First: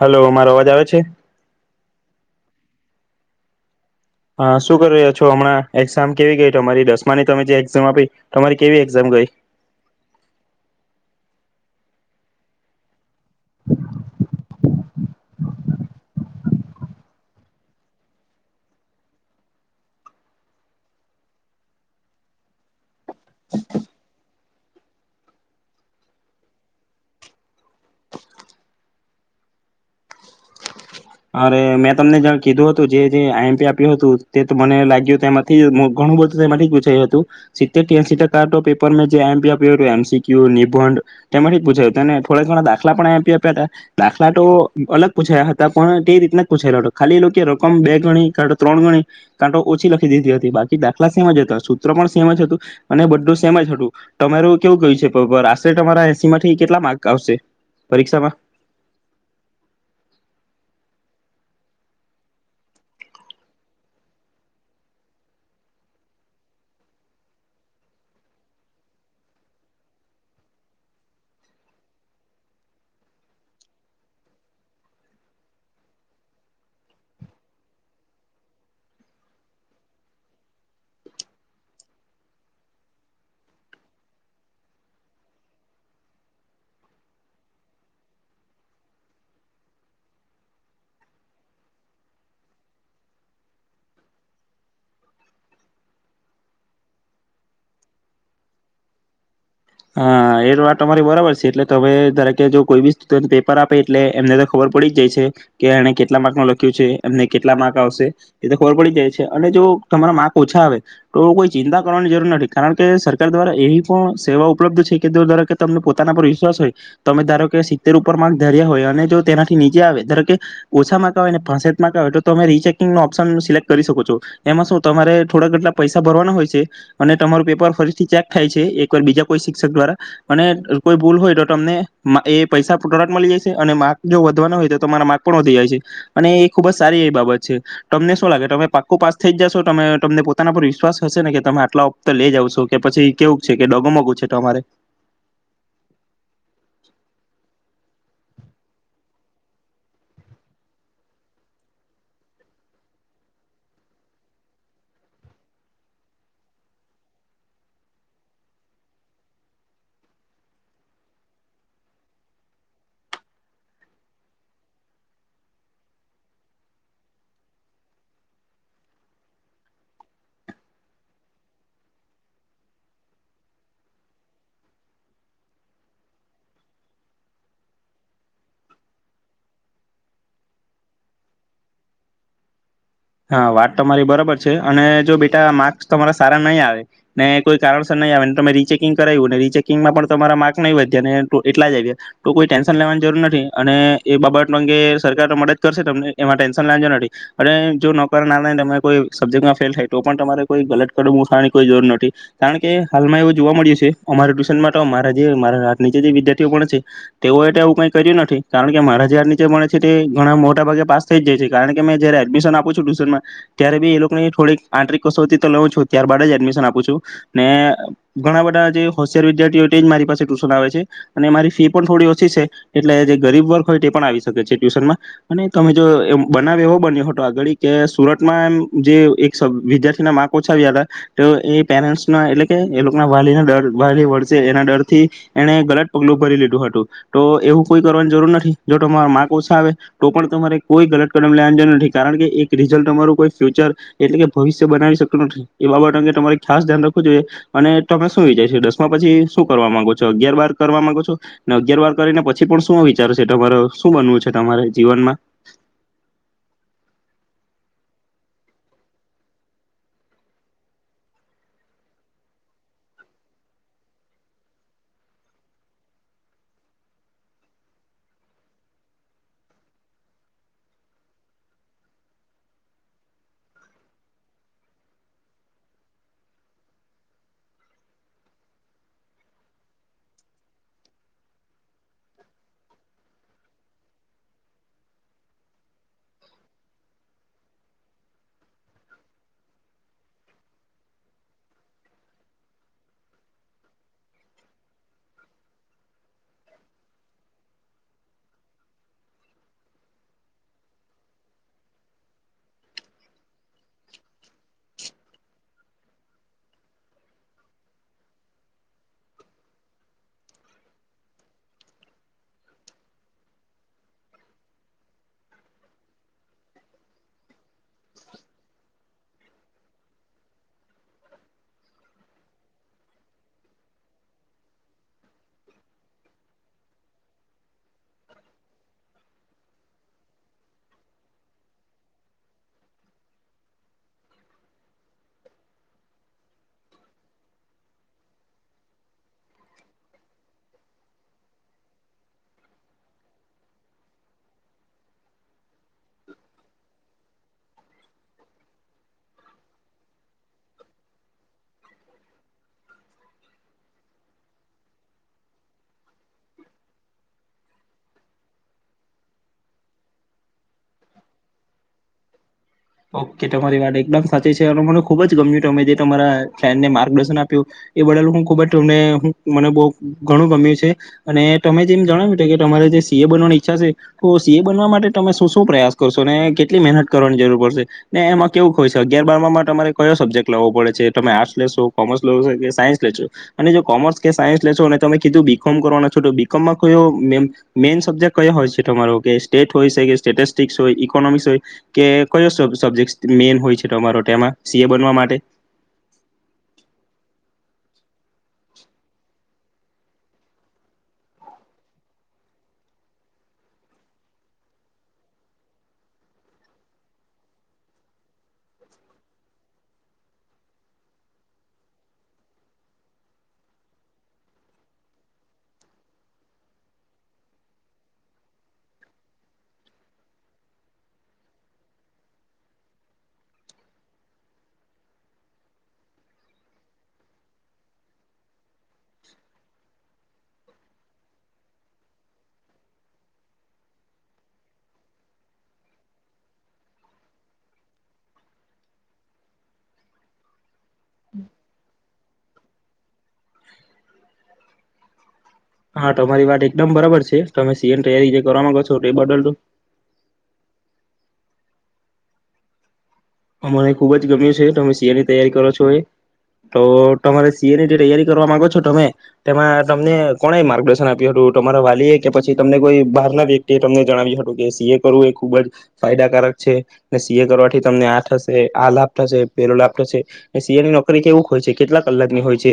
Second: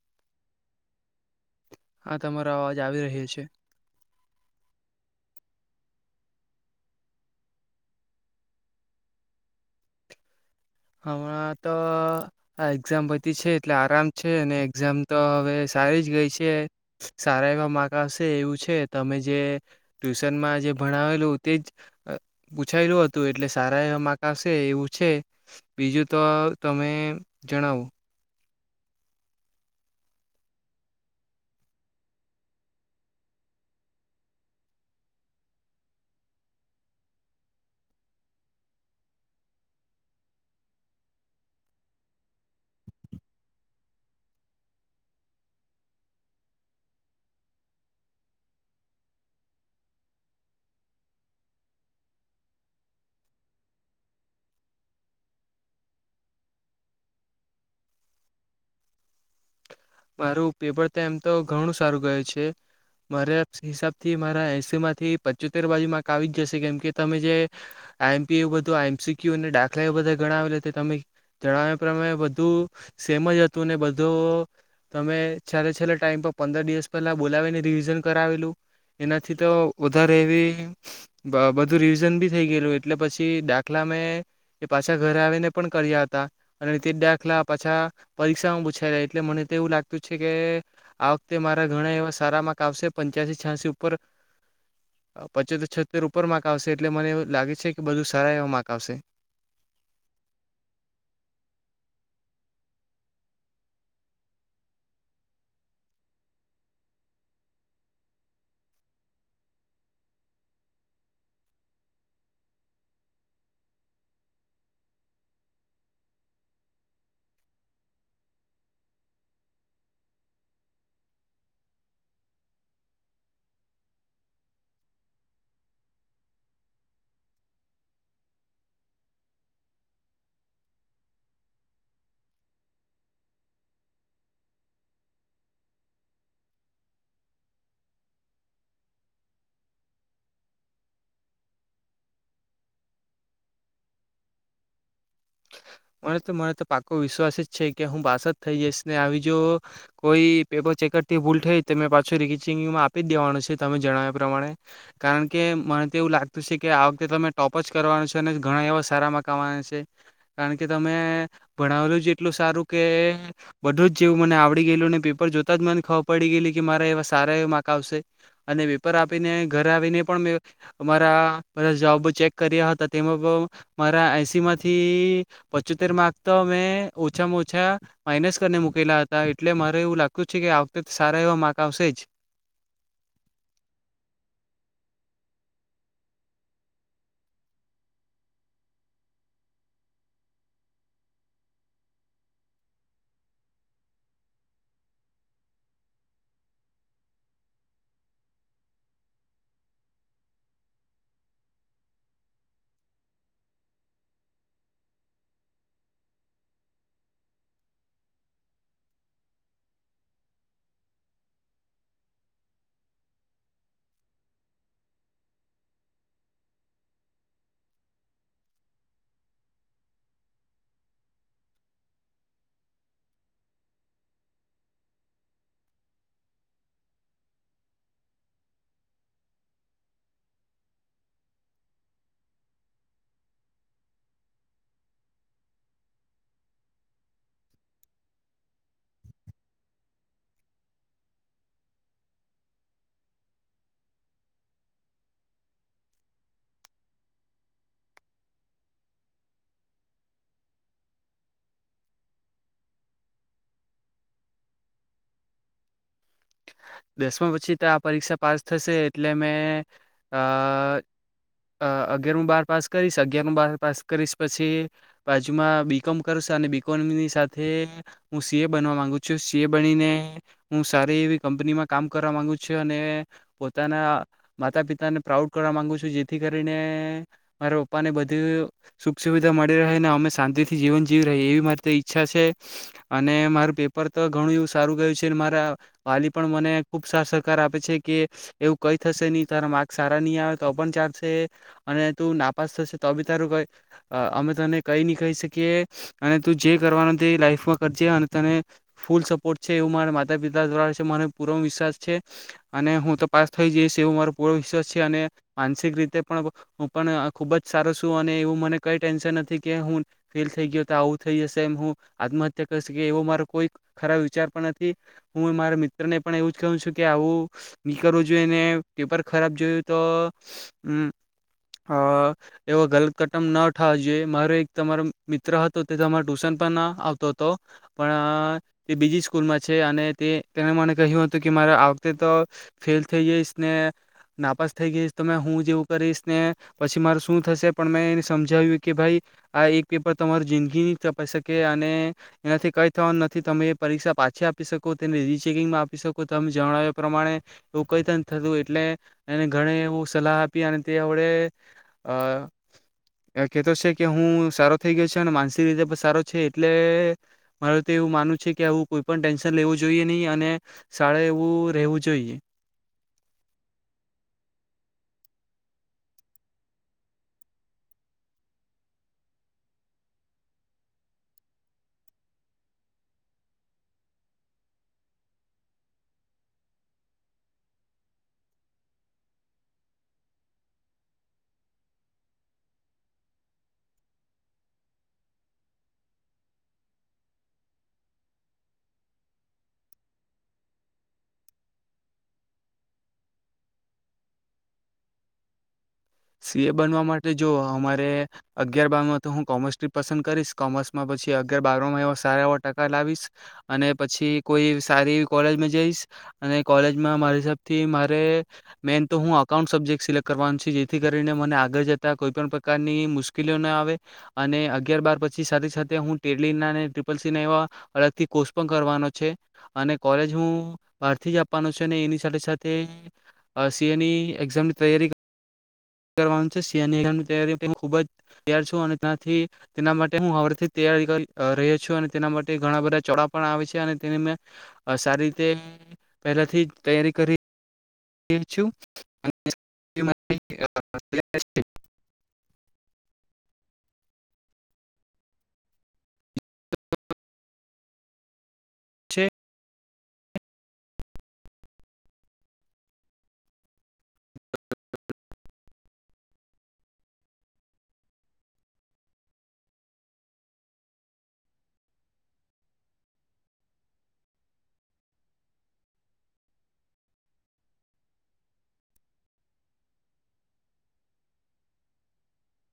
Hello મારો અવાજ આવે છે. આ તમારો અવાજ આવી રહ્યો છે. હા શું કરી રહ્યા છો હમણાં એક્ઝામ કેવી ગઈ તમારી દસમાની તમે જે એક્ઝામ આપી તમારી કેવી એક્ઝામ ગઈ. હમણાં તો આ એક્ઝામ બધી છે એટલે આરામ છે અને એક્ઝામ તો હવે સારી જ ગઈ છે સારા એવા માર્ક આવશે એવું છે. તમે જે ટ્યુશનમાં જે ભણાવેલું તે જ પૂછાયેલું હતું. તું એટલે સારા એવા માર્ક આવશે. એવું છે. બીજું તો તમે જણાવો. અરે મેં તમને કીધું હતું જે આઈએમપી આપ્યું હતું. તે તો મને લાગ્યું તેમાંથી ઘણું બધું તેમાંથી પૂછાયું હતું. સિતેર થી એંશી ટકા તો પેપર મે જે આઈએમપી આપ્યું હતું એમસીક્યુ, નિબધ તેમાંથી પૂછાયું હતુંને થોડા ઘણા દાખલા પણ આઈમપી આપ્યા હતા. દાખલા તો અલગ પૂછયા હતા. પણ તે રીતને પૂછાયેલો હતો. ખાલી એલોકોયે રકમ બે ગણી ત્રણ ગણી કાતો ઓછી લખી દીધી હતી. બાકી દાખલા સેમ જ હતા સૂત્ર પણ સેમ જ હતું અને બધું સેમ જ હતું તમારું કેવું ગયું છે. આશરે તમારા એસી માંથી કેટલા માર્ક આવશે પરીક્ષામાં? મારું પેપર તો એમ તો ઘણું સારું ગયુ છે. મારા હિસાબ થી મારા એસી માંથી પચોતેર બાજુ માર્ક આવી જશે કેમ કે તમે જે આઈમપી એવું બધું એમસીક્યુ અને દાખલા એવ બધા ગણાવેલા તમે જણાવ્યા પ્રમાણે બધું સેમ જ હતું ને બધું તમે છેલ્લે છેલ્લે ટાઈમ પર પંદર દિવસ પહેલા બોલાવીને રિવિઝન કરાવેલું એનાથી તો વધારે એવી બધું રિવિઝન બી થઈ ગયેલું એટલે પછી દાખલા મેં એ પાછા ઘરે આવીને પણ કર્યા હતા અને તે જ દાખલા પાછા પરીક્ષામાં પૂછ્ એટલે મને તો એવું લાગતું છે કે આ વખતે મારા ઘણા એવા સારા માર્ક આવશે પંચ્યાસી છ્યાસી ઉપર પચોતેર છોતેર ઉપર માર્ક આવશે એટલે મને એવું લાગે છે કે બધું સારા એવા માર્ક આવશે. હા એ વાત તમારી બરાબર છે એટલે તમે ધારો કે જો કોઈ બી સ્ટુડન્ટ પેપર આપે એટલે એમને તો ખબર પડી જ જાય છે કે એને કેટલા માર્ક ન લખ્યું છે. એમને કેટલા માર્ક આવશે એ તો ખબર પડી જાય છે અને જો તમારા માર્ક ઓછા આવે તો કોઈ ચિંતા કરવાની જરૂર નથી કારણ કે સરકાર દ્વારા એવી પણ સેવા ઓ ઉપલબ્ધ છે કે તમને પોતાના પર વિશ્વાસ હોય. તમે ધારો કે સિત્તેર ઉપર માર્ક ધર્યા હોય અને જો તેનાથી નીચે આવે ધારો કે ઓછા માર્ક આવે અને પાંસઠ માર્ક આવે તો તમે રીચેકિંગ નો ઓપ્શન સિલેક્ટ કરી શકો છો. એમાં શું તમારે થોડા કેટલા પૈસા ભરવાના હોય છે અને તમારું પેપર ફરીથી ચેક થાય છે એકવાર બીજા કોય શિક્ષક દ્વારા અને કોઈ ભૂલ હોય તો તમને એ પૈસા તરત મળી જાય છે અને માર્ક જો વધવાનો હોય તો તમારા માર્ક પણ વધી જાય છે અને એ ખુબ જ સારી એવી બાબત છે તમને શું લાગે તમે પાકુ પાસ થઈ જ જાશો તમે તમને પોતાના પર વિશ્વાસ હશે ને કે તમે આટલા ઉપર લઈ આવશો કે પછી કેવું છે કે ડગુમગું છે. છે તમારે મને તો મને તો પાકુ વિશ્વાસ જ છે કે હું પાસ જ થઇ જઈશ ને આવી જો કોઈ પેપર ચેકરથી ભૂલ થઈ તો મેં પાછું રીચેકીંગમાં આપી જ દેવાનું છે તમે જણાવ્યા પ્રમાણે કારણ કે મને તો એવું લાગતું છે કે આ વખતે તો મે ટોપ જ કરવાનો છે અને ઘણા એવા સારા માર્ક આવાના છે. કારણ કે તમે ભણાવેલું જ એટલું સારું કે બધું જ જેવું મને આવડી ગયેલું ને પેપર જોતા જ મને ખબર પડી ગયેલી કે મારા એવા સારા એવા માર્ક આવશે અને પેપર આપીને ઘરે આવીને પણ મેં મારા બધા જવાબો ચેક કર્યા હતા. તેમાં મારા એસી માંથી થી પચોતેર માર્ક તો મેં ઓછામાં ઓછા માઇનસ કરીને મુૂકેલા હતા એટલે મારે એવું લાગતું છે કે આ વખતે સારા એવા માર્ક આવશે જ. હા વાત તમારી બરોબર છે અને જો બેટા માર્ક્સ તમારા સારા નહીં આવે ને કોઈ કારણસર નહીં આવે તમે રીચેકિંગ કરાવ્યું રીચેકિંગમાં પણ તમારા માર્કસ નહીં વધ્યા અને એટલા જ આવ્યા તો કોઈ ટેન્શન લેવાની જરૂર નથી અને એ બાબત અંગે સરકાર તો મદદ કરશે તમને એમાં ટેન્શન લેવાની જરૂર નથી અને જો ન કારણ નારાયણ તમેં કોઈ સબ્જેક્ટમાં ફેલ થાય તો પણ તમારે કોઈ ગલત કદમ ઉઠવાની કોઈ જરૂર નથી કારણ કે હાલમાં એવું જોવા મળ્યું છે અમારા ટ્યુશન માટે તો મારા જે મારા આ નીચે જે વિદ્યાર્થીઓ પણે છે તેઓ એ આવું કઈ કર્યું નથી કારણ કે મારા જે હાથ નીચે ભણે છે તે ઘણા મોટા ભાગે પાસ થઈ જાય છે કારણ કે મેં જયારે એડમિશન આપું છું ત્યારે બી એ લોકો થોડીક આંતરિક કસોટી તો લઉ છું ત્યારબાદ જ એડમિશન આપું છું ને ઘણા બધા જે હોશિયાર વિદ્યાર્થી હોય તે જ મારી પાસે ટ્યુશન આવે છે અને મારી ફી પણ થોડી ઓછી છે એટલે જે ગરીબ વર્ગ હોય તે પણ આવી શકે છે ટ્યુશનમાં અને તમે જો બનાવ એવો બન્યો હતો આગાડી કે સુરતમાં એમ જે એક સબ વિદ્યાર્થીના માર્ક ઓછા આવ્યા હતા તો એ પેરેન્ટ્સના એટલે કે એ લોકોના વાલી ના ડર વાલી વળસે એના ડર થી એને ગલત પગલું ભરી લીધું હતું. તો એવું કોઈ કરવાની જરૂર નથી. જો તમારા મા ઓછા આવે તો પણ તમારે કોઈ ગલત કદમ લેવાની જરૂર નથી કારણ કે રિઝલ્ટ તમારું કોઈ ફ્યુચર એટલે કે ભવિષ્ય બનાવી શકતું નથી. એ બાબત અંગે તમારે ખાસ ધ્યાન રાખવું જોઈએ અને તમે શું વિચારો છો? દસમા પછી શું કરવા માંગો છો? અગિયાર બાર કરવા માંગો છો ને અ, ગિયાર બાર કરીને પછી પણ શું વિચારશે તમારે શું બનવું છે? તમારે જીવનમાં દસમા પછી તો આ પરીક્ષા પાસ થશે એટલે મેં અ અગયારમુ બાર પાસ કરીશ. અગિયારમુ બાર પાસ કરીશ પછી બાજુમાં બીકોમ કરશ અને બીકોમની સાથે હું સીએ બનવા માંગુ છું. સી એ બનીને હું એવી કંપનીમાં કામ કરવા માંગુ છું, અને પોતાના માતા પિતાને પ્રાઉડ કરવા માંગુ છું, જેથી કરીને મારા પપ્પા ને બધી સુખ સુવિધા મળી રહેને અમે શાંતિ થી જીવન જીવી રે એવી મારી ઈચ્છા છે અને મારું પેપર તો ઘણું એવું સારું ગયું છે મારા વાલી પણ મને ખૂબ સારા સહકાર આપે છે, કે એવું કંઈ થશે નહીં તારા માર્ક સારા નહીં આવે તો પણ ચાલશે અને તું નાપાસ થશે તો બી તારું કં અમે તને કંઈ નહીં કહી શકીએ અને તું જે કરવાનું તે એ લાઈફમાં કરજે અને તને ફૂલ સપોર્ટ છે એવું મારા માતા પિતા દ્વારા પૂ વિશ્વાસ છે અને હું તપાસ થઈ જઈશ એવો મારો પૂરો વિશ્વાસ છે અને માનસિક રીતે પણ હું પણ ખુબ જ સારો છું અને એવું મને કઈ ટેન્શન નથી કે હું ફેલ થઈ ગયો તો આવું થઈ જશે એમ હું આત્મહત્યા કરીકી એવો મારો કોઈ ખરાબ વિચાર પણ નથી હું મારા ને પણ એવું જ કહવું છું કે આવું નીકળવું જોઈએને પેપર ખરાબ જોયું તોમ અ એવો ગલત કટમ ન ઉઠાવો જોઈએ મારો એક તમારો મિત્ર હતો તે તમારે ટુશન પણ ન આવતો હતો પણ તે બીજી સ્કૂલમાં છે અને તે તેણે મને કહ્યું હતું કે મારે આ વખતે તો ફેલ થઈ જઈશ ને નાપાસ થઈ જઈશ તમે હું જેવું કરીશ ને પછી માર શું થશે પણ મેં એને સમજાવ્યું કે ભાઈ આ એક પેપર તમારું જિંદગી ન તપાઈ શકે અને એનાથી કંઈ થવાનું નથી તમે એ પરીક્ષા પાછી આપી શકો તેને ર ચેકીંગમાં આપી શકો તમે જણાવ્યા પ્રમાણે એવું કઈ ત થતું એટલે એને ઘણે એવું સલાહ આપી અને તે હવડે કેહેતો છે, કે હું સારો થઈ ગયો છે, અને માનસિક રીતે પણ સારો છે, એટલે મારે તો એવું માનવું છે કે આવું કોઈ પણ ટેન્શન લેવું જોઈએ નહીં અને શાળા એવું રહેવું જોઈએ ઓકે તમારી વાત એકદમ સાચી છે, અને મને ખુબ જ ગમ્યું અમે જે તમારા ફેન્ડને માર્ગદર્શન આપ્યું એ બનેલું હું ખુબ જ તમને મને બહુ ઘણું ગમ્યું છે અને તમે જેમ જણાવ્યું છે કે તમારે જે સીએ બનવાની ઈચ્છા છે તો સીએ બનવા માટે તમે શું શું પ્રયાસ કરશો અને કેટલી મહેનત કરવાની જરૂર પડશે ને એમાં કેવું હો છે, અગિારમાં તમારે કયો સબ્જેક્ટ લેવો પડે છે, તમે આર્ટસ લેશો કોમર્સ લો કે સાયન્સ લેશો અને જો કોમર્સ કે સાયન્સ લેશો અને તમે કીધું બીકોમ કરવાના છો, તો બીકોમમાં કયો મેઈન સબ્જેક્ટ કયો હોય છે, તમારો કે સ્ટેટ હોય છે, કે સ્ટેટિસ્ટિક્સ હોય ઇકોનોમિકસ હોય કે કયો સબ્જેક્ટસ મેન હોય છે તમારો ટેમાં માં સી એ બનવા માટે સી એ બનવા માટે જો અમારે અગિયાર બારમાં તો હું કોમર્સ પસંદ કરીશ કોમર્સમાં પછી અગિયાર બારમાં સારા એવા ટકા લાવીશ અને પછી કોઈ સારી કોલેજમાં જઈશ અને કોલેજમાં મારી હિસાબથી મારે મેન તો હું અકાઉન્ટ સબ્જેક્ટ સિલેક્ટ કરવાનું થી કરીને મને આગળ જતા કોઈ પણ પ્રકારની મુશ્કેલીઓ ના આવે, અને અગિયાર બાર પછી સાથે સાથે હું તેલીના અને ટ્રિપલ સી ના એવા, અલગથી કોર્સ પણ કરવાનો છે અને કોલેજ હું બહારથી જ આપવાનો છું અને એની સાથે સાથે સી એની એક્ઝામની તૈયારી કરવાનું છે શિયાનીારી ખુબ જ તૈયાર છું, અનેથી તેના માટે હું હરથી તૈયારી રહ્યો છું અને તેના માટે ઘણા બધા ચોડા પણ આવે છે અને તેની મે, સારી રીતે પહેલાથી તૈયારી કરી [unintelligible] હા તમારી વાત એકદમ બરાબર છે, તમે સીએન તૈયારી જે કરવા માગો છો તે બદલ તો મને ખુબ જ ગમ્યું છે તમે સી એ ની તૈયારી કરો છો એ, તો તમારે સી એ ની જે તૈયારી કરવા માંગો છો તમે તેમાં તમને કોણે માર્ગદર્શન આપ્યું હતું તમારા વાલીએ કે પછી તમને કોઈ બહાર ના વ્યક્તિ એ તમને જણાવ્યું હતું કે સી એ કરવું એ ખુબ જ, ફાયદાકારક છે, ને સી એ કરવાથી તમને આ થશે આ લાભ થશે પેલો લાભ થશે, સિ એની નોકરી કેવું હોય છે કેટલા કલાકની હોય છે.